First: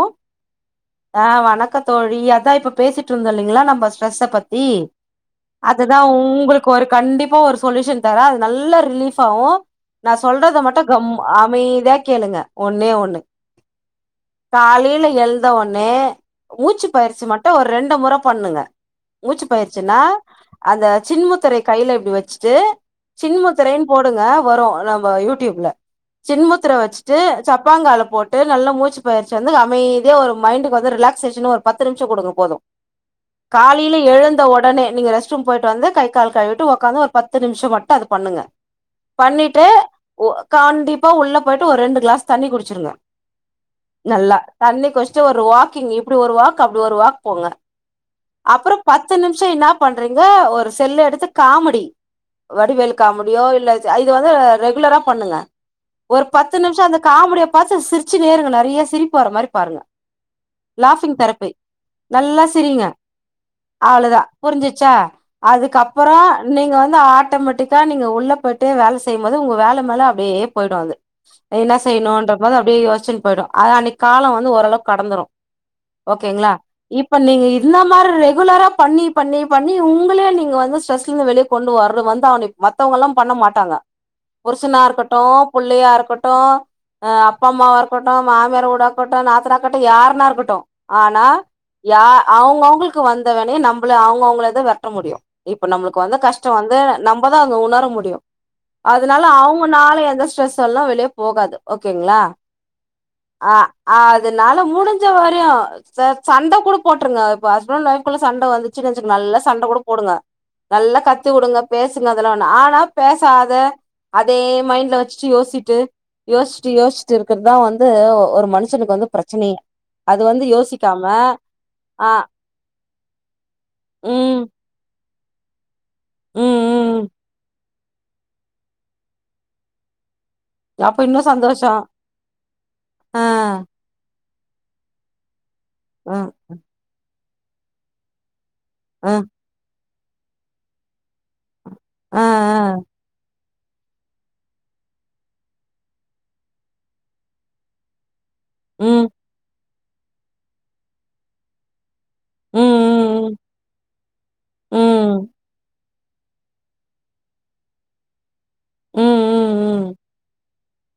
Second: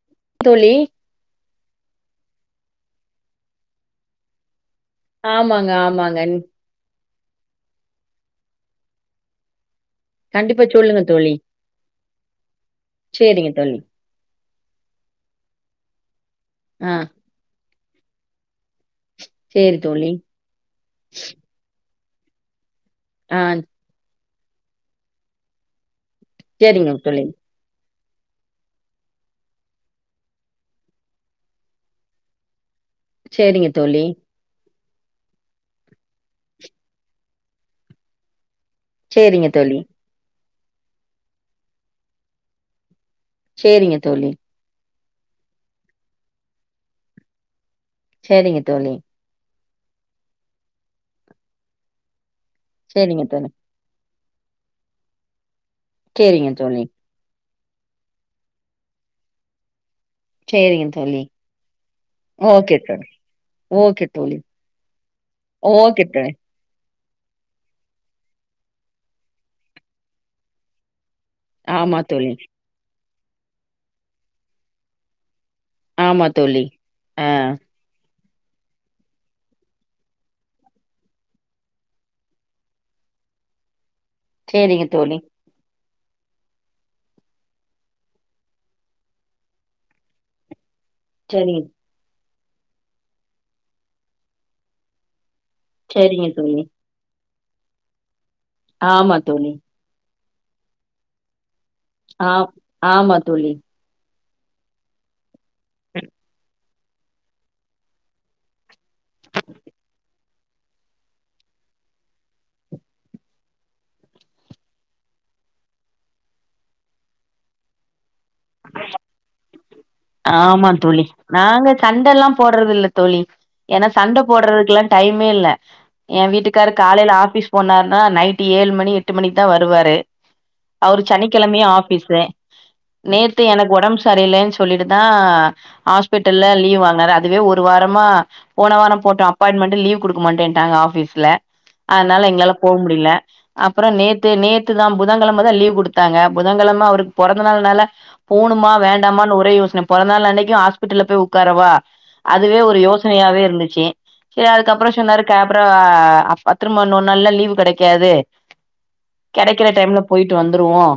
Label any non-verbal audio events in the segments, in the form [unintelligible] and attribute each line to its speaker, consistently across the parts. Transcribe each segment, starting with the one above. Speaker 1: அ
Speaker 2: தோழி
Speaker 1: ஆ வணக்கத்தோழி அதா இப்ப பேசிட்டு இருந்தோ இல்லைங்களா நம்ம ஸ்ட்ரெஸ்ஸ பத்தி
Speaker 2: ஆமாங்க,
Speaker 1: அதுதா
Speaker 2: ஆமாங்க.
Speaker 1: உங்களுக்கு ஒரு கண்டிப்பா ஒரு சொல்யூஷன் தரே அது நல்ல ரிலீஃப் ஆகும் நா சொல்றத
Speaker 2: கண்டிப்பா
Speaker 1: மட்டு
Speaker 2: சொல்லுங்க
Speaker 1: கம் அமைதியா கேளுங்க ஒன்னே ஒண்ணு
Speaker 2: சேரிங்க தோழி
Speaker 1: காலையில எழுந்த உனே மூச்சு
Speaker 2: ஆ
Speaker 1: பயிற்சி மட்டு ஒ ரெண்டு முறை பண்ணுங்க
Speaker 2: சரி
Speaker 1: மூச்சுப்பயிருச்சுன்னா
Speaker 2: தோழி.
Speaker 1: அந்த சின்முத்திரை கையில இப்படி வச்சுட்டு
Speaker 2: ஆ
Speaker 1: சின்மத்துரைன் போடுங்க வரும் நம்ப யூடியூப்ல சின்முத்திர
Speaker 2: சரிங்க
Speaker 1: வச்சுட்டு
Speaker 2: தோழி.
Speaker 1: சப்பாங்கால போட்டு நல்லா மூச்சு பயிற்சி வந்து அமைதியா இதே ஒரு மைண்டுக்கு வந்து ரிலேக்சேஷன் ஒரு பத்து நிமிஷம் கொடுங்க போது
Speaker 2: சரிங்க
Speaker 1: காலைல
Speaker 2: தோழி.
Speaker 1: எழுந்த உடனே நீங்க ரஸ் ஸ்ரூம் போயிட்டு வந்து கை கால் கழுவிட்டு உக்காந்து ஒரு பத்து நிமிஷம் மட்டும் அது பண்ணுங்க
Speaker 2: சரிங்க
Speaker 1: பண்ணிட்டு
Speaker 2: தோழி.
Speaker 1: ஒ கண்டிப்பா உள்ள போயிட்டு ஒர் ரெண்டு கிளாஸ் தண்ணி குடிச்சிருங்க
Speaker 2: சரிங்க தோழி.
Speaker 1: நல்லா தண்ணிக்குடுச்ட்டு ஒரு வாக்கிங் இப்டி ஒரு வாக் அப்டி ஒரு வாக் போங்க
Speaker 2: சரிங்க
Speaker 1: அப்புற
Speaker 2: தோழி.
Speaker 1: பத் த்து நிமிஷம் என்னாப் பண்றீங்க ஒரு செல் எடுத்து காமெடி வடிவேல்
Speaker 2: சரிங்க
Speaker 1: காமெடியோ
Speaker 2: தோழி.
Speaker 1: இல்ல ஆ இது வந்து ரெகுலரா பண்ணுங்க ஒரு
Speaker 2: சரிங்க
Speaker 1: பத்து
Speaker 2: தோழி.
Speaker 1: நிமிஷம் அந்தப் காமெடிய பாத்து சிரிச்சுன் நேருங்க நெறையா சிரிப்பு வர மாரி பாருங்க
Speaker 2: சரிங்க
Speaker 1: லாஃபிங்
Speaker 2: தோழி.
Speaker 1: தெரப்பி நல்ல
Speaker 2: ஓகே
Speaker 1: சிரிங்க
Speaker 2: தோழி. ஓகே
Speaker 1: அவ்ளோதா
Speaker 2: தோழி.
Speaker 1: புரிஞ்சிச்சா
Speaker 2: ஓகே
Speaker 1: அதுக்கப்பறோ
Speaker 2: தோழி.
Speaker 1: நீங்க வந்து ஆட்டோமேட்டிக்கா நீங்க உள்ள போய்ட்டு வேலை செய்யும் போது உங்க வேலை மேல அப்டியே போயிடு அது என்ன
Speaker 2: ஆமா தோழி.
Speaker 1: செய்யணும்ன்றபோது அப்டியே யோசிச்சன்னு போயிடு ஆனா அன்னைக்கு காலம் வந்துஓரளவுக்கு கடந்துரு
Speaker 2: ஆமா
Speaker 1: ஓகேங்ளா
Speaker 2: தோழி.
Speaker 1: இப்ப
Speaker 2: ஆ
Speaker 1: நீங்க இந்த மாரிலா ரெகுலராப் பண்ணி பண்ணி பண்ணி உங்களே நீங்க வந்து ஸ்ட்ரெஸ்லந்து வெளியே கொண்டு வர வந்தாகனு மத்தவங்களால்லா பண்ண மாட்டாங்க புருசனா
Speaker 2: சரிங்க தோழி.
Speaker 1: இருக்கட்டு புள்ளியா இருக்கட்டு அப்பா அம்மாவா இருக்கட்டு மாமியார் ஊடாக்கட் டும் நாத்னா இருக்கட்டு யாருன்னா இருக்கட்டு ஆனா
Speaker 2: சரிங்க
Speaker 1: யா அவங்கவுங்களுக்கு வந்த விணைய நம்பளே அவங்கவுங்களேதா வெர்ட்ட முடியு இப்ப நம்மளுக்கு வந்த
Speaker 2: சரிங்க
Speaker 1: கஷ்டம்
Speaker 2: தோழி.
Speaker 1: வந்து நம்பதா அத உணர முடியு
Speaker 2: ஆமா
Speaker 1: அதனால
Speaker 2: தோழி.
Speaker 1: அவங்க நால எந்த ஸ்ட்ரெஸ் எல்லா வெளியே போகாது ஓகேங்களா
Speaker 2: ஆ ஆமா தோழி.
Speaker 1: அ அதுனால முடிஞ்ச வரையு ச சண்டை கூட போட்ருங்க இப்ப ஹஸ்பண்ட் ஒய்ஃப்குள்ள சண்டை வந்து சின்ன சின் நல்ல சண்ட கூட போடுங்க நல்ல கத்து கொடுங்க பேசுங்க அதெலா ஒண்ணு நாலா பேசாத அதே மைண்ட்ல வச்சிட்டு யோசிட்டு யோச்சிட்டு யோச்சிட்டு இருக்கறதா வந்து ஒரு மனு மனுசருக்கு வந்து பிரச்சனையே அது வந்து
Speaker 2: ஆமா தோழி
Speaker 1: யோசிக்காம
Speaker 2: நாங்க
Speaker 1: ஆ
Speaker 2: சண்டல்லா போடுறது இல்ல தோழி ஏன்னா சண்ட
Speaker 1: ம்
Speaker 2: போட்றதுக்குல டைமே இல்ல என்
Speaker 1: ம்
Speaker 2: வீட்டுக்காரு
Speaker 1: ம்
Speaker 2: காலையில ஆபீஸ் போனாருன்னா நைட் ட்டி ஏழு மணி எட்டு மணிக்கு தா வருவாரு
Speaker 1: அப்ப
Speaker 2: அவரு
Speaker 1: இன்னு
Speaker 2: சனிக்கிழமையு
Speaker 1: சந்தோஷோ
Speaker 2: ஆபிஸு
Speaker 1: ஆ
Speaker 2: நேத்து எனக்கு உடம்பு சரியில்லேன் ட்டு தா
Speaker 1: ஆ
Speaker 2: ஹாஸ்பிட்டல்ல லீவ் வாங்னாரு அதுவே ஒரு வாரமா போனவாரம்
Speaker 1: ஆ
Speaker 2: போட்டோ அப் அப்பாயின்மெண்ட்டு லீவ் குடுக்க மாட்டேன்ட்டாங்க ஆபீஸ்ல
Speaker 1: ஆ
Speaker 2: அதனால எங்கயால
Speaker 1: ஆ
Speaker 2: போ முடில அப்புறோ நேத்து நேத்து தா புதன் கெழமதா லீவ் குடுத்தாங்க புதன் கெழமை அவருக்கு பொறந்த நாள்னால போணுமா
Speaker 1: ம்
Speaker 2: வேண்டாமான்னு ஒரே யோசன பொறந்த நாள் அன்னைக்கு ஹாஸ்பிட்டல்ல போய் உக்காரவா அதுவே ஒரு
Speaker 1: ம்
Speaker 2: யோசனையாவே இருந்துச்சு சரி
Speaker 1: ம்
Speaker 2: அதுக்கப்புறோ சொன்னாரு
Speaker 1: ம்
Speaker 2: கேப்ரா ஆ அப்ப திரும்ப இன்னொரு நாள்லா லீவ் கெடைக்காது
Speaker 1: ம்
Speaker 2: கெடைக்கிற
Speaker 1: ம்
Speaker 2: டைம்ல போயிட்டு வந் துருவோம்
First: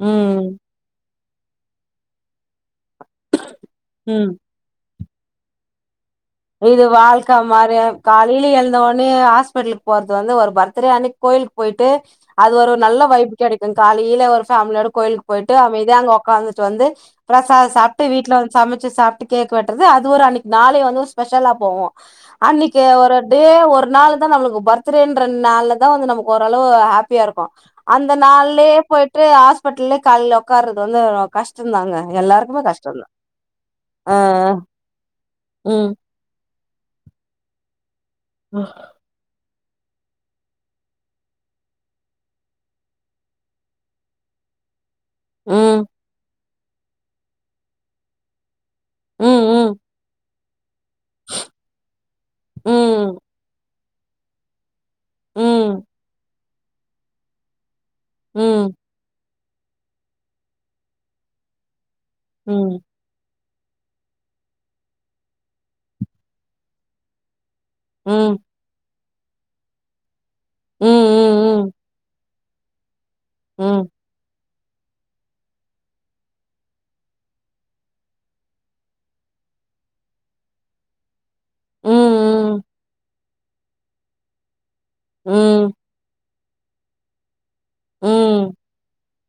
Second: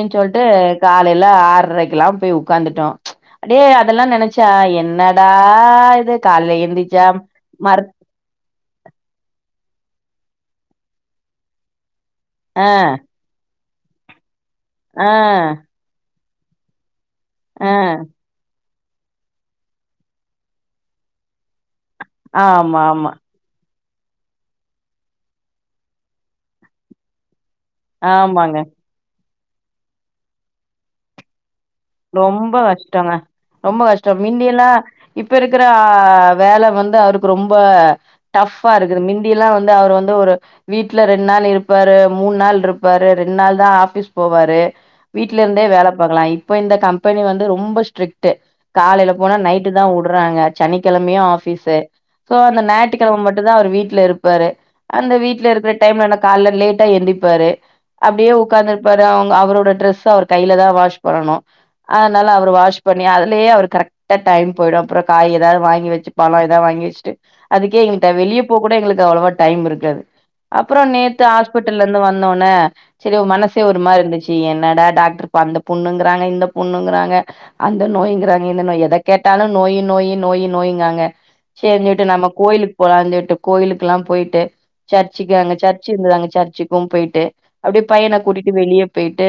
Speaker 1: ம்
Speaker 2: சொல்ட்டு
Speaker 1: ம்
Speaker 2: காலையில ஆரைக்கெல்லா போய் உக் காந்துட்டோ அப்டியே அதெல்லா
Speaker 1: ம்
Speaker 2: நெனச்சா என்னடா இது காலைல
Speaker 1: இது
Speaker 2: எந்திரிச்சா
Speaker 1: வாழ்க்க
Speaker 2: மர
Speaker 1: மாரியா காலைல எழுந்தோனே ஹாஸ்பிட்டலுக்கு போறது வந்து ஒரு பர்த்டே அன்னைக்கு கோயிலுக்கு போய்ட்டு அது ஒரு
Speaker 2: ஆஹ்
Speaker 1: நல்ல வைப்பு கெடைக்கு காலையில ஒரு ஃபேமிலியோட கோயிலுக்கு
Speaker 2: ஆஹ்
Speaker 1: போய்ட்டு அமைதியா அங்க உக்காந்துட்டு வந்து பிரசாதோ
Speaker 2: ஆஹ்
Speaker 1: சாப்ட்டு வீட்ல வந்து சமைச்சு சாப்பிட்டு கேக்கு வெட்றது அது ஒரு அன்னைக்கி நாளே வந்து ஸ்பெஷலா போவு அன்னைக்கு
Speaker 2: ஆமா ஆமா
Speaker 1: அவரு டே ஒரு நாள் தா நம்மளுக்கு பர்த்டேண்ற நாள்லதா வந்து நமக்கு ஓரளவு ஹேப்பியா இருக்கு அந்த
Speaker 2: ஆமாங்க
Speaker 1: நாள்லேயே போயிட்டு ஹாஸ்பிடிட்டல்லயே காலைல உக்காறது வந்து கஷ்டோ
Speaker 2: ரொம்ப கஷ்டங்க ரொம்ப கஷ்டோ
Speaker 1: ஆ
Speaker 2: மிந்தியெல்லா இப்ப இருக்குற
Speaker 1: ம்
Speaker 2: வேலை வந்து அவரு ரொம்ப டஃபா இருக்குது மிந்தியெல்லா வந்து அவர் வந்து ஒரு வீட்ல ரெண்டு நாள் இருப்பாரு மூணு நாள் இருப்பாரு ரெண்டு நாள் தா ஆபீஸ் போவாரு வீடலருந்தே
Speaker 1: ம்
Speaker 2: வேல பாக்கலா இப்ப இந்த கம்பெனி வந்து ரொம்ப ஸ்ட்ரிக்ட் காலைல போனா
Speaker 1: ம் ம்
Speaker 2: நைட்டு தா உடுறாங்க சனிக்கெழமையு ஆபீஸு சோ அந்த
Speaker 1: ம்.
Speaker 2: ஞாயித்துக்கெழமை மட்டும் தா அவர் வீட்ல இருப் பாரு அந்த வீட்ல இருக்குற
Speaker 1: ம்.
Speaker 2: டைம்ல கால்ல லேட்டா எந்திப்பாரு அப்டியே
Speaker 1: ம்.
Speaker 2: உக்காந்துரு ப்பாரு அவுங்க அவரோட டிரெஸ்ஸ அவர் கைல தா வாஷ் பண்ணனு அதனால அவர் வாஷ்
Speaker 1: ம்.
Speaker 2: பண் ணி அதுலயே அவருக்கு கரெக்ட்டா டைம் போயிடு அப்புறோ காய் எதாவது வாங்கி வச்சு பழோ எதாது வாங்கி வச்சுட்டு அதுக்கே எங்கள்ட்ட
Speaker 1: ம்.
Speaker 2: வெளியே போக கூட எங்களுக்கு அவ்ளவா டைம் இருக்காது அப்புறோ
Speaker 1: ம்.
Speaker 2: நேத்து
Speaker 1: ம்.
Speaker 2: ஹாஸ்பிட்டல்ல இருந்து வந் தோன்ன சேரி மனசே ஒரு மாதிரி இருந்துச்சு என்னடா டாக்டரு அந்தப் புண்ணுங்கிறாங்க இந்தப் புண்ணுங்கிறாங்க அந்த நோய்ங்கிறாங்க இந்த நோய் எத கேட்டாலும நோயி நோயி நோயி நோய்ங்காங்க சேரிஞ் சொல்ட்டு நம்ம
Speaker 1: ம்.
Speaker 2: கோயிலுக்கு போகலாஞ் சொல்ட்டு கோயிலுக்குலா போயிட்டு சர்ச்சுக்கு அங்க
Speaker 1: ம்.
Speaker 2: சர்ச்சு இருந்தது அங்க சர்ச்சுக்கு போயிட்டு அப்படியே பையன கூட்டிட்டு
Speaker 1: ம்.
Speaker 2: வெளியே போயிட்டு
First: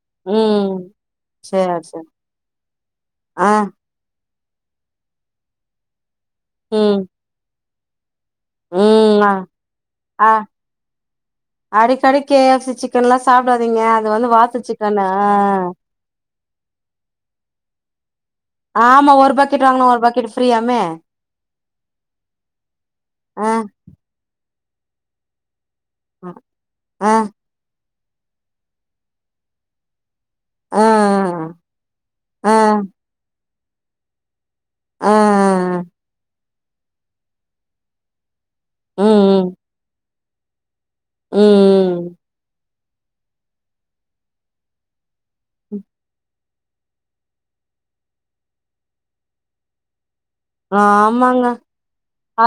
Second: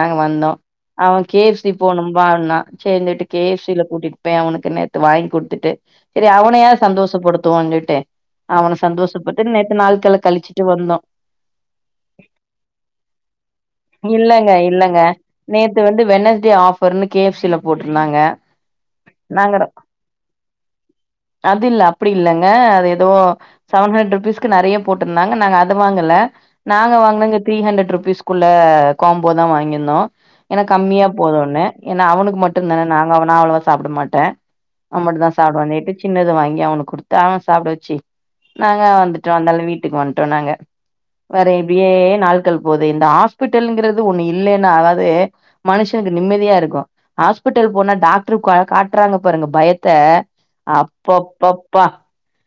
Speaker 2: நாங்க வந்தோ
Speaker 1: ம்.
Speaker 2: அவே கே எஃப் சி
Speaker 1: சரி, சரி.
Speaker 2: போனும்பான்னா சேரிஞ் சொல்ட்டு கே
Speaker 1: ஆ.
Speaker 2: எஃப் சி ல கூட்டிட்டு பேய் அவனுக்கு நேத்து வாங்கி குடுத்துட்டு சேரி அவனையாது
Speaker 1: ம்.
Speaker 2: சந்தோஷப் படுத்துவோஞ் சொல்ட்டு அவன சந்தோஷப்பட்டு
Speaker 1: ம்.
Speaker 2: நேத்து நாள்கல
Speaker 1: அ அ
Speaker 2: கழிச்சிட்டு வந்தோ
Speaker 1: அடிக்கடி கே எஃப் சி சிக்கன்லா சாப்டாதீங்க அது வந்து வாத்து சிக்கனு ஆ
Speaker 2: இது வந்து வெனஸ்டே ஆஃபர்னு கே எஃப் சி ல போட்ருந்தாங்க
Speaker 1: ஆமா ஒரு
Speaker 2: நாங்க
Speaker 1: பக்கெட் வாங்குனா ஒரு பக்கெட் ஃப்ரீயாமே
Speaker 2: அது இல்ல அப்டி இல்லங்க அது எதோ
Speaker 1: ஆ.
Speaker 2: செவன் ஹண்ட்ரட் ருபீஸ் நெறைய போட்ருந்தாங்க நாங்க அத வாங்கல
Speaker 1: அ.
Speaker 2: நாங்க
Speaker 1: ஆ.
Speaker 2: வாங்கனுங்க த்ரீ ஹண்ட்ரட் ருபீஸ்குள்ள காம்போ தா வாங்கியிருந்தோ ஏன்னா
Speaker 1: ஆ.
Speaker 2: கம்மியா போதுன்னு ஏன்னா அவனுக்கு மட்டுந்தானே நாங்க அவன நா அவ்ளவா சாப்பட மாட்டே அவ
Speaker 1: ஆ.
Speaker 2: மட்டும்தா சாப்பிடுவானேட்டு சின்னத வாங்கி அவனுக்கு குடுத்த அவன சாப்பிட வச்சு நாங்க வந்துட்டோ
Speaker 1: ம்.
Speaker 2: அந்தால வீட்டுக்கு வந்துட்டோ நாங்க வேற இப்டியே
Speaker 1: ம்.
Speaker 2: நாள்கள் இப்போது இந்த ஹாஸ்பிட்டல்ங்கிறது ஒண்ணு இல்லைன்னு அதாவது
Speaker 1: ம்.
Speaker 2: மனுஷனுக்கு நிம்மதியா இருக்கு ஹாஸ்பிட்டல் போனா டாக்டரு காட்டுறாங்க பாருங்க பயத்த
Speaker 1: ஆமாங்க.
Speaker 2: அப்பப்பப் பா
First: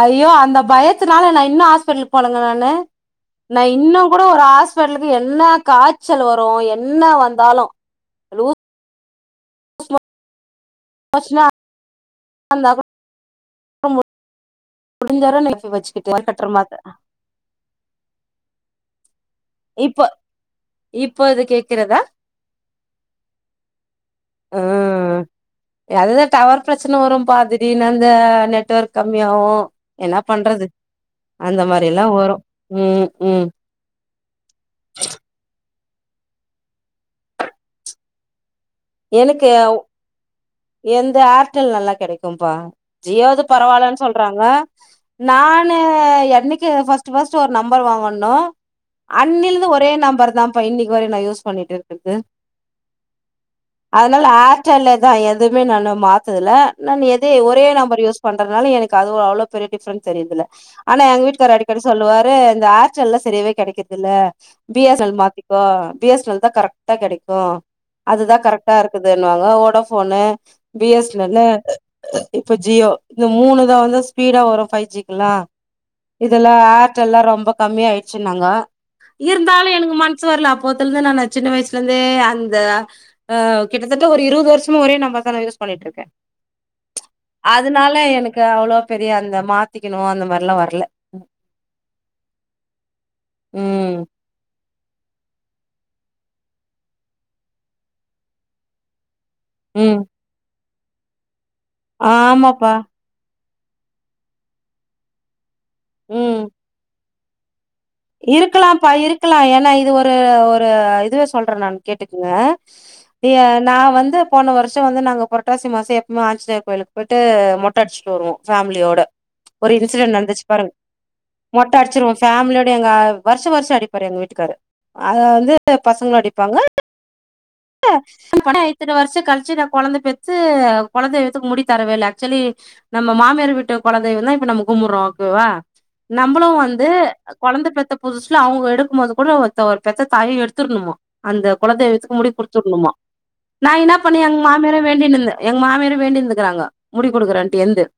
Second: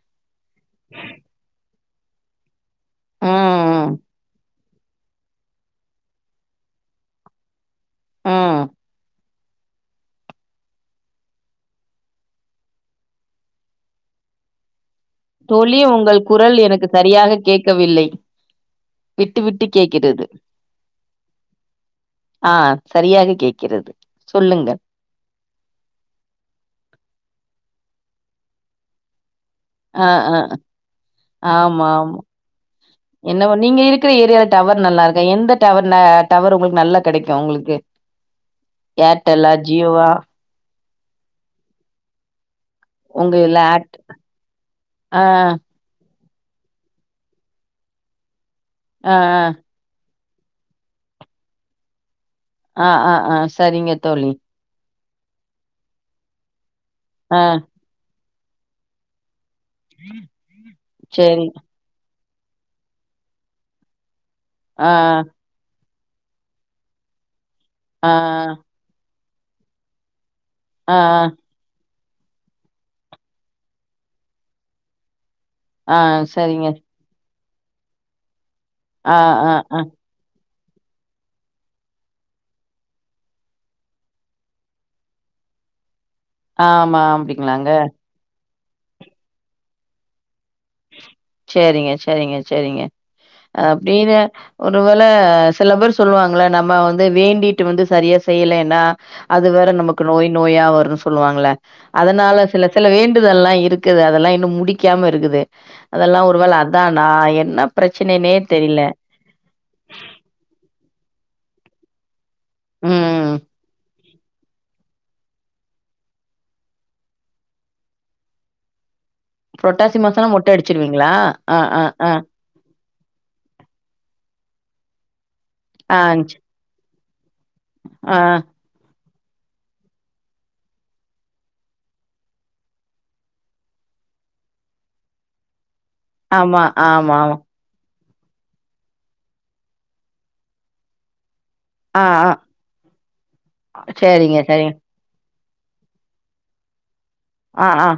Speaker 1: ஐயோ அந்த பயத்துனால நா இன்னு ஹாஸ்பிட்டலுக் போலங்க நானு நா
Speaker 2: ம்
Speaker 1: இன்னு கூட ஒரு ஹாஸ் பிட்டலுக்கு என்னா காய்ச்சல் வரு என்னா வந்தாலு
Speaker 2: ம்
Speaker 1: பஸ்லா [inaudible] [unintelligible] முடிஞ்சர
Speaker 2: தோழி
Speaker 1: வச்சுக்கிட்டு
Speaker 2: உங்கள்
Speaker 1: கட்டுற
Speaker 2: குரல்
Speaker 1: மாத்த
Speaker 2: எனக்கு சரியாகக் கேட்கவில்லை விட்டு விட்டஇ
Speaker 1: இப்ப
Speaker 2: கேக்கிறது
Speaker 1: இப்ப இது கேக்குறதா
Speaker 2: ஆ சரியாக கேக்கிறது சொல்லுங்க
Speaker 1: ம் அதுதா டவர் பிரச்சன வரு பா திடீர்னு அந்த நெட்வொர்க் கம்மியாவு
Speaker 2: ஆ
Speaker 1: என்னா
Speaker 2: ஆ
Speaker 1: பண்றது அந்த
Speaker 2: ஆமா
Speaker 1: மாரில்லா வரு உம் உம்
Speaker 2: க்கிற ஏரியால டவர் நல்லா இருக்கு எந்த டவர் ன டவர் உங்ளுக்கு நல்லா கெடைக்கு உங்ளுக்கு
Speaker 1: எனக்கு எந்த ஆர்டெல் நல்லா கெடைக்கும்பா
Speaker 2: உங்க
Speaker 1: ஜியோது
Speaker 2: இதுல ஏர்ட்
Speaker 1: பரவாயில்லன் சொல்றாங்க
Speaker 2: ஆ
Speaker 1: நான் [inaudible] என்னைக்கு ஃபஸ்ட்டு ஃபஸ்ட்டு ஒரு நம்பர் வாங்கன்னோ
Speaker 2: ஆ
Speaker 1: அண்ணிலந்து ஒரே நம்பர் தா ப்ப இன்னைக் வர நா யூஸ் பண்ணிட்டு இருக்கர்து
Speaker 2: ஆ ஆ ஆ சரிங்க
Speaker 1: அதனால
Speaker 2: தோழி
Speaker 1: ஏர்டெல்லேதா எதுமே நானு மாத்ததுல நா எதே
Speaker 2: ஆ
Speaker 1: ஒரே நம்பர் யூஸ் பண்றதுனால எனக்கு அது அவ்ளோ பெரிய டிஃப்ரன்ஸ் தெரிதிர்ல ஆனா எங்க
Speaker 2: சரி
Speaker 1: வீட்டு்கார் அடி க்கடி சொல்லுவாரு இந்த ஆர்டெல்லா செரியவே கெடைக்குர்தில்ல பி
Speaker 2: ஆ
Speaker 1: எஸ் என் எல் மாத்திக் கோ பி எஸ் என் எல் தா கரெக்டா கெடைக்கு
Speaker 2: ஆ
Speaker 1: அதுதா
Speaker 2: ஆ
Speaker 1: கரெக்ட்டா இருக்குதுன்னுவாங்கோ வோடாஃபோனு பி
Speaker 2: ஆ
Speaker 1: எஸ் என் எல்லு இப்ப ஜியோ இந்த மூணுதா வந்து ஸ்பீடா வரு ஃபைவ் ஜிக்குல்லா
Speaker 2: ஆ
Speaker 1: இதுல்ல
Speaker 2: சரிங்க
Speaker 1: ஆர் டெல்லா ரொம்ப கம்மி ஆயிடுச்சுன்னாங்க
Speaker 2: ஆ ஆ
Speaker 1: இருந்தாலு
Speaker 2: ஆ
Speaker 1: எனக்கு மன் சு வர்ல அப்போத்துலந்து நானு சின்ன வயசுல இருந்தே அந்த ஆ கிட்டதட்ட ஒரு இருவது வருஷமா ஒரே நம்பர்தா யூஸ் பண்ணிட்டுருக்கே
Speaker 2: ஆமா அப்டிங்களாங்க
Speaker 1: அதனால எனக்கு அவ்ளோ பெரிய அந்த மாத்திக்கணு அந்த மார்லா வர்
Speaker 2: செரிங்க செரிங்க செரிங்க
Speaker 1: ம்
Speaker 2: அப்டின்னு ஒருவேள சில பேர் சொல்லுவாங்ள நம்ம வந்து வேண்டிட்டு வந்து சரியா செய்யலேன்னா அது வேற
Speaker 1: ம்
Speaker 2: நமக்கு நோய் நோயா வரு சொல்லுவாங்கள அதனால சில
Speaker 1: ஆமாப்பா
Speaker 2: சில வேண்டுதல்லா இருக் குது அதெல்லா இன்னு முடிக்காம இருக்குது அதெல்லா ஒரு
Speaker 1: ம்
Speaker 2: வேள அதானா என்ன பிரச்சனைன்னே தெரியல.
Speaker 1: இருக்கலாம்ப்பா இருக்கலா ஏன்னா இது ஒரு ஒரு இதுவே சொல்ற நா கேட்டுக்குங்க
Speaker 2: ம்.
Speaker 1: நா வந்து போன வர்ஷோ வந்து நாங்க புரட்டாசி மாசோ எப்மே ஆஞ்சிநேயர் கோயிலுக் போய்ட்டு மொட்ட அடிச்சுட்டு வருவோ ஃபேமிலியோட ஒரு
Speaker 2: புரட்டாசி
Speaker 1: இன்சிடென்ட்
Speaker 2: மாசம்னா
Speaker 1: நடந்துச்சு
Speaker 2: மொட்டை
Speaker 1: பாருங்
Speaker 2: அடிச்சிருவீங்களா? அ,
Speaker 1: மொட்ட
Speaker 2: அ, அ.
Speaker 1: அடிச்சிருவோ ஃபேமிலியா எங்க வர்ஷ வர்ஷ அடிப்பாரு எங்க வீட்டுக்காரு அத வந்து
Speaker 2: ஆ,
Speaker 1: பசங்ளு
Speaker 2: ச
Speaker 1: அடிப்பாங்க
Speaker 2: ஆ.
Speaker 1: [inaudible] இத்தன வர்ஷ கழிச்சு நா கொழந்த பெத்து கொல தெய்வத்துக்கு முடி தரவே இல்ல ஆக்சுவலி நம்ம மாமியார் வீட்டு குலதெய்வ தா இப்ப நம்ம கும்புர்றோ ஓகேவா நம்மளு
Speaker 2: ஆமா,
Speaker 1: வந்து
Speaker 2: ஆமா, ஆமா.
Speaker 1: கொழந்த பெத்த புதுசுல அவுங்க எடுக்கும் போது கூட ஒரு பெத்த தாயு எடுத்துர்ணுமா அந்த
Speaker 2: ஆ,
Speaker 1: குலதெய்வத்துக்கு
Speaker 2: ஆ.
Speaker 1: முடி குடுத்துர்ணுமா நா என்ன பண்ணோ
Speaker 2: சரிங்க,
Speaker 1: எங்
Speaker 2: சரிங்க.
Speaker 1: மாமியாரு வேண்டின்ந்தே எங்க மாமியரு வேண்டிந்துக்கிறாங்கோ முடி குடுக்குறேன்ட்டு
Speaker 2: ஆ,
Speaker 1: எந்து
Speaker 2: ஆ.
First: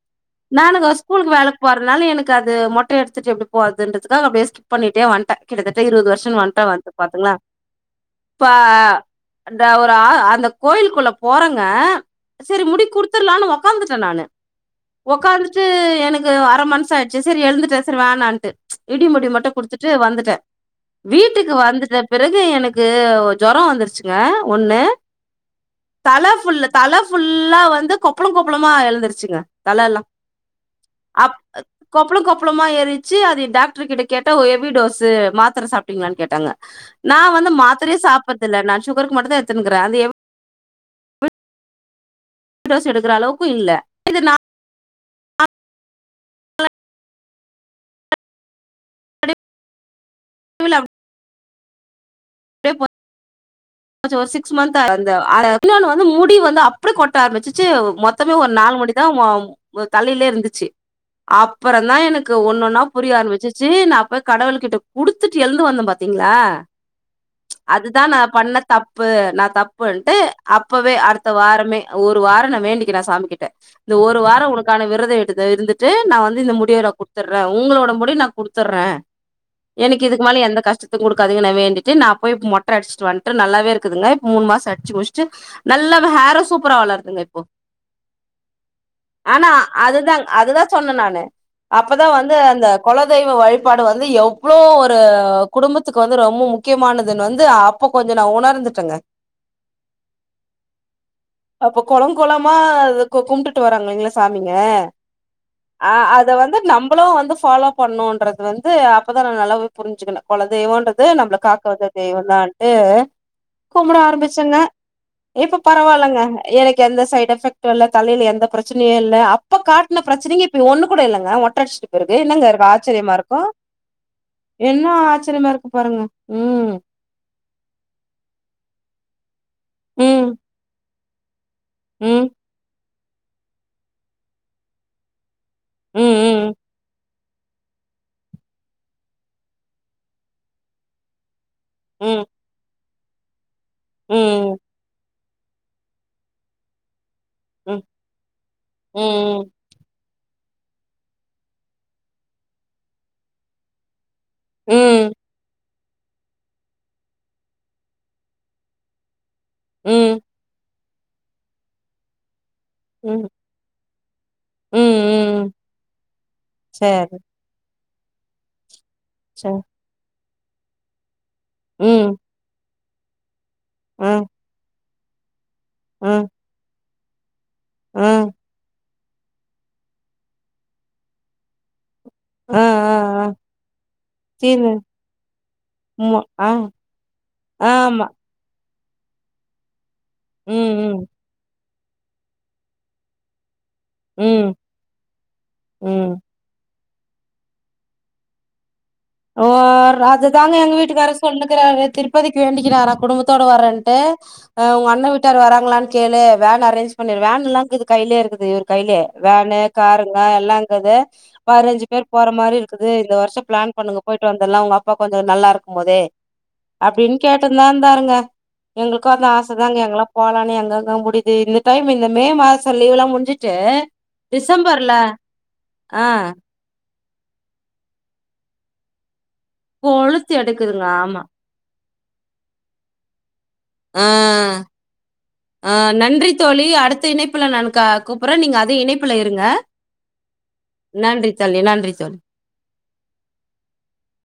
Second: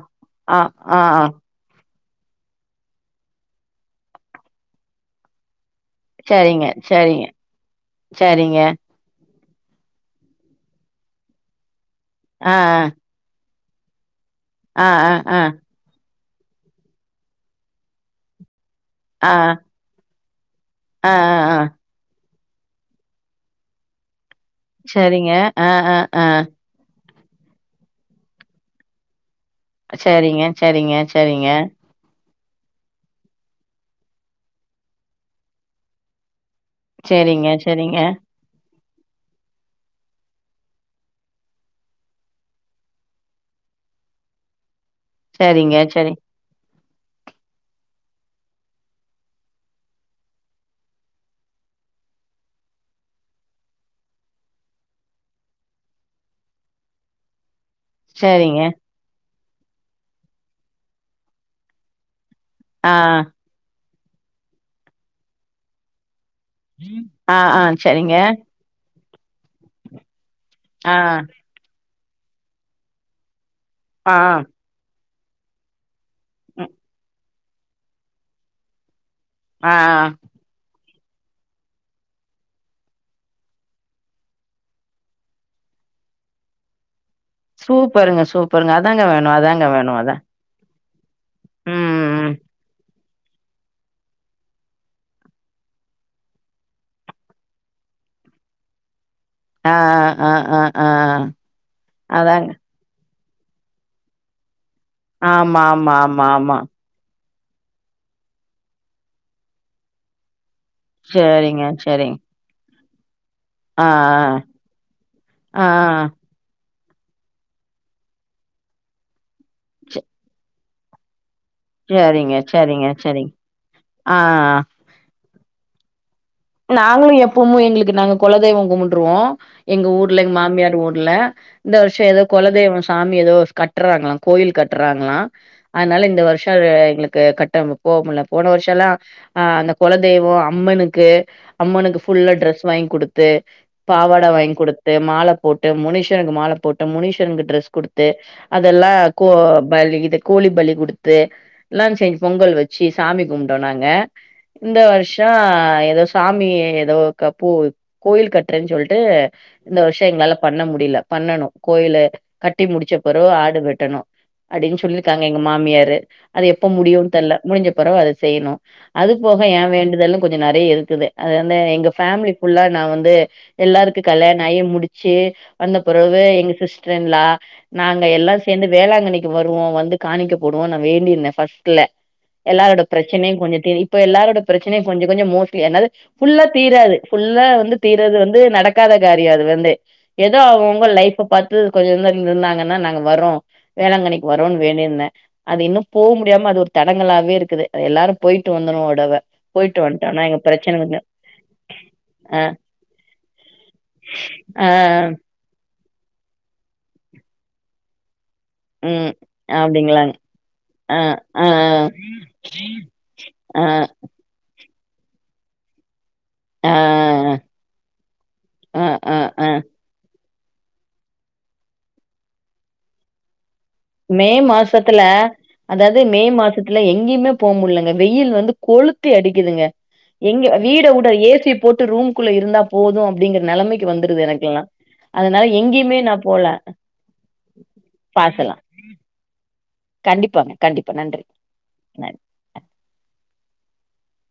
Speaker 2: ஆ,
Speaker 1: நானுங்கோ
Speaker 2: ஆ, ஆ.
Speaker 1: ஸ்கூலுக்கு வேல போர்னால எனக்கு அது மொட்ட எடுத்துட்டு எப்டி போறதுன்றதுக்கா அப்டியே ஸ்கிப் பண்ணிட்டே வன்ட்ட கிட்டத்தட்ட இருவது வர்ஷன் வன்ட்ட
Speaker 2: சரிங்க,
Speaker 1: வந்து
Speaker 2: சரிங்க,
Speaker 1: பாத்துங்ள இப்ப
Speaker 2: சரிங்க.
Speaker 1: அந்த ஒரு அந்த கோயிலுக்குள்ள போறங்க
Speaker 2: ஆ,
Speaker 1: செரி
Speaker 2: ஆ.
Speaker 1: முடி குடுத் த்துர்லானு ஒக்காந்துட்டே நானு
Speaker 2: ஆ, ஆ, ஆ.
Speaker 1: ஒக்காந்துட்டு எனக் கு அர மனுசாயிட்ச்சு செரி எழுந்துட்டே செரி வேணான்ட்டு இடி மடி
Speaker 2: ஆ.
Speaker 1: மட்டு‌ குடுத்துட்டு வந்துட்டே
Speaker 2: ஆ,
Speaker 1: வீட்டுக்கு
Speaker 2: ஆ, ஆ.
Speaker 1: வந்துட்ட பிறகு எனக்கு ஜொரொ வந்துருச்சு ங்க ஒன்னு
Speaker 2: சரிங்க. ஆ, ஆ, ஆ.
Speaker 1: தல ஃபுல்ல தல ஃபுல்லா வந்து கொப்பள கொப்பளமா எழுந்துருச்சுங்க
Speaker 2: சேரிங்க சேரிங்க சேரிங்க
Speaker 1: கொப்ளொ கொப்ளொமா ஏறிட்ச்சு அது டாக் ட்ருகிட்ட கேட்டா‌ ஒ ஹெவிடோஸு மாத்துர சாப்டிங்ளான் கேட்டாங்க நா
Speaker 2: சரிங்க,
Speaker 1: வந்து மாத்திரயே
Speaker 2: சரிங்க.
Speaker 1: சா ப்பற்தில்ல நா ஷுகருக்கு மட்டுதா எத்துனுக்குறே அந்த எ விடோஸ் எடுக்குற அளவுக்கு இல்ல இது நா
Speaker 2: சேரிங்க செரி
Speaker 1: [unintelligible] ப்டியே போ ச்சு ஒரு சிக்ஸ் மந்த்தா [unintelligible] அந்த இன்னொன்னு வந்து முடி வந்து அப்டே கொட்ட ஆரம்பிச்சிச்சு மொத்தமே ஒரு
Speaker 2: சரிங்க.
Speaker 1: நாலு முடிதா மொ தலைலே இருந்துச்சு அப்பறொந்தா எனக்கு ஒன்னொன் னா
Speaker 2: ஆ,
Speaker 1: புரிய ஆரம்பிச்சிச்சு நா‌ ப கடவுள் கிட்ட குடுத்துட்டு எழுந்து வந்த பாத்தீங்ளா
Speaker 2: உம்
Speaker 1: அதுதா நா பண்ண தப்பு நா‌ தப்புன்ட்டு அப்பவே
Speaker 2: ஆ,
Speaker 1: அடுத்த வாரமே ஒரு வார நா‌ வேண்டிக்கினே சாமி கிட்ட இந்த
Speaker 2: ஆ,
Speaker 1: ஒரு வார உனக்கான வெரத எடுத்து இருந்து ட்டு நா வந்து இந்த
Speaker 2: ம்.
Speaker 1: முடிய நா குத்தர்றே உங்களோட முடி நா குடுத்தர்றே
Speaker 2: ஆ, ஆ.
Speaker 1: எனக்கு இதுக்கு மேல எந்த கஷ்டத்த குடுக்காதிங்க நா வேண்டி ட்டு நா போய் மொட்ட அடுச்சுட்டு வன்ட்டு நல்லாவே இருக்குதுங்க இப்ப மூணு மாச அட்ச்சு முச்ட்டு நல்ல வ ஹேரு சூப்பரா வளருதுங்க இப்போ
Speaker 2: சூப்பருங்க சூப்பருங்க அதாங்க வேணு அதாங்க வேணு அதா
Speaker 1: சொன்ன‌ நானு அப்பதா
Speaker 2: ம்.
Speaker 1: வந்து அந்த கொலதெய்வ வழிபாடு வந்து எவ்ளோ ஒரு குடும்பத்துக்கு வந்து ரொம்ப முக் கியமானதுன் வந்து அப்ப கொஞ்ச நா உணர்ந்துட்டங்க
Speaker 2: ஆ அ அ அ அதாங்க
Speaker 1: கு கும்டுட்டு வராங்ளைங்ள சாமிங்க
Speaker 2: ஆமா,
Speaker 1: அ
Speaker 2: ஆமா, ஆமா,
Speaker 1: அத
Speaker 2: ஆமா.
Speaker 1: வந்து நம் மளு‌ வந்து ஃபாலோ பண்ணுன்றது வந்து அப்பதா நா நல்லாவெ புரிஞ்சுக்கினெ கொலதெய்வோன்றது நம்ள காக்
Speaker 2: சரிங்க, சரிங்க.
Speaker 1: கதான்ட்டு
Speaker 2: ஆ,
Speaker 1: கும்புட ஆரம்பிச்சேங்க இப்ப
Speaker 2: ஆ, ஆ. ஆ, ஆ.
Speaker 1: பரவால்லங்க எனக்கு எந்த சைட் எஃபெக்ட்டு‌ல்ல தலைல எந்த பிரச்சனயு இல்ல அப்ப
Speaker 2: ச
Speaker 1: காட்ன பிரச்சனைங்க ஒன்னு கூட இல்லங்க மொட்ட அடுச்ட்ட பிறகு
Speaker 2: சரிங்க,
Speaker 1: என்னங்க இருக்கு
Speaker 2: சரிங்க,
Speaker 1: ஆச்சரியமா
Speaker 2: சரிங்க.
Speaker 1: இருக்கு
Speaker 2: ஆ, ஆ.
Speaker 1: என் னா ஆச்சரியமா இருக்கு பாருங்க ம்
Speaker 2: நாங்ளு எப்பமு எங்ளுக்கு நாங்க கொலதெய்வொ கும்முட்ருவோ‌ எங்க ஊர்ல எங்
Speaker 1: ம்
Speaker 2: மாமியார் ஊர் ல இந்த வருஷ எதோ
Speaker 1: ம்
Speaker 2: கொலதெய்வொ சாமி எதோ கட்றாங்களா கோயில் கட்றாங்களா அதுனால இந்த வருஷ
Speaker 1: ம்
Speaker 2: எங்ளுக்கு கட் டாம‌ போ முல்ல போன வருஷல்லா அ அந்த கொலதெய்வொ அம்மனுக்கு அம்மனுக்கு
Speaker 1: ம் ம்
Speaker 2: ஃபுல்லா ட்ரெஸ் வாங்கி குடுத்து பாவாட வாங்கி
Speaker 1: ம்
Speaker 2: குடுத்து மால போட் டு முனிஷனுக்கு மால போட்டு முனிஷனுக்கு ட்ரெஸ்
Speaker 1: ம்
Speaker 2: குடுத்து அதெல்லா
Speaker 1: ம்
Speaker 2: கோ பலி இத கோழி பலி குடுத்து எல்லா செஞ் பொங்கல் வச்சு சாமி கும்புட்டோ நாங்க இந்த
Speaker 1: ம்
Speaker 2: வருஷோ எதோ சாமிய எதோ கப்பூ கோயில் கட்றேன் சொல்ட்டு இந்த வருஷொ
Speaker 1: ம்
Speaker 2: எங்ளால பண்ண முடில பண்ணனு கோயில கட்டி முடுச்ச
Speaker 1: ம்
Speaker 2: பெறவு ஆடு வெட்டனு அடின்
Speaker 1: ம்
Speaker 2: சொல்லிருக்காங்க
Speaker 1: ம்
Speaker 2: எங்க மாமியாரு அது எப்ப முடியுன்
Speaker 1: சேரி
Speaker 2: தெர்ல முடிஞ்ச பெறவு அத செய்யணு அது போக
Speaker 1: சேரி
Speaker 2: ஏ வேண்டுதலு கொஞ்ச நெறய இருக்குது அது வந்து எங்க
Speaker 1: ம்
Speaker 2: ஃபேமிலி ஃபுல்லா நா வந்து எல்லாருக்கு
Speaker 1: ம்
Speaker 2: கல்யாண ஆயி முடிச்சு வந்த பெறவு
Speaker 1: ம்
Speaker 2: எங்க சிஸ்டர் இன்ளா நாங்க
Speaker 1: ம்
Speaker 2: எல்லா சேந்து வேளாங்கண்ணிக் கு வருவோ வந்து காணிக்க போடுவோ நா வேண்டிருந்தே ஃபஸ்ட்ல
Speaker 1: ஆ ஆ
Speaker 2: எல்லாரோட
Speaker 1: ஆ
Speaker 2: பிரச்சனயு கொஞ்ச தீர் இப்போ எல்லாரோட
Speaker 1: தீர்வு
Speaker 2: பிரச்சனயு கொஞ்ச கொஞ்ச மோஸ்லி என்னது ஃபுல்லா
Speaker 1: ஆ
Speaker 2: தீராது ஃபுல்லா வந்து
Speaker 1: ஆமா
Speaker 2: தீர்ரது வந்து நடக்காத காரிய அது வந்து ஏதோ
Speaker 1: ம்
Speaker 2: அவுங்கவுங்க
Speaker 1: ம்
Speaker 2: லைஃப்அ பாத்து கொஞ்ச இருந்தாங்கன்னா நாங்க வரோ வேளாங்கண்ணிக்கு
Speaker 1: ம்
Speaker 2: வறோன்னு வேண்டிருந்தே அது இன்னு போ
Speaker 1: ம்
Speaker 2: முடியாம அது ஒரு தடங்களாவே இருக்குது எல்லாரு போயிட்டு வந்தணு ஒரு தடவ போயிட்டு வன்ட்டோனா எங்க பிரச்சன கொஞ்ச
Speaker 1: கொண்ணுக்கிற திருப்பதிக்கு வேண்டிக்கிறாற குடும்பத்தோட வர்றேன்ட்டு
Speaker 2: ஆ
Speaker 1: உங்க அண்ண வீட்டார் வராங்களான்னு கேளு வேன் அரேஞ் பண்ணிரு வேன்ல்லா இது கையிலே இருக்குது இவருக் கைலயே
Speaker 2: ம்
Speaker 1: வேனு
Speaker 2: அப்டிங்களாங்க
Speaker 1: காருங்க எல்லாங்குது
Speaker 2: ஆ ஆ
Speaker 1: பதினஞ்சு பேர் போற மாரி இருக்குது இந்த வருஷ
Speaker 2: ஆ
Speaker 1: பிளான் பண்ணுங்க போயிட்டு வந்தடலா உங்க அப்பா கொஞ்ச நல்லா இருக்கும் போதே
Speaker 2: ஆ
Speaker 1: அப்டின்னு கேட்டுந்தா இருந்தாருங்க
Speaker 2: ஆ
Speaker 1: எங்களுக்கு
Speaker 2: ஆ
Speaker 1: அந்த
Speaker 2: ஆ ஆ
Speaker 1: ஆச தாங்க எங்களா போலானே அங்கங்க முடியுது இந்த டைம் இந்த மே மாசம லீவ் எல்லா முடிஞ்சிச்சு
Speaker 2: மே மாசத்துல அதாது
Speaker 1: ஆ
Speaker 2: மே மாச த்துல எங்கேயுமே போ முடிலங்க வெயில் வந்து கொழுத்தி அடிக்குதுங்க
Speaker 1: கொழுத்து
Speaker 2: எங்க
Speaker 1: எடுக்குதுங்க
Speaker 2: வீட உட
Speaker 1: ஆமா
Speaker 2: ஏ சி போட்டு ரூம்குள்ள இருந்தா போது அப்டிங்கிற நெலமைக்கு
Speaker 1: ஆ ஆ
Speaker 2: நான்
Speaker 1: நன்றி
Speaker 2: போல
Speaker 1: தோழி அடுத்த இணைப்புல நானு க கூப்புறே நீங்க
Speaker 2: பாக்கலாம்
Speaker 1: அத இணைப்புல இருங்க
Speaker 2: கண்டிப்பாங்க கண்டிப்பா
Speaker 1: நன்றி தோழி நன்றி தோழி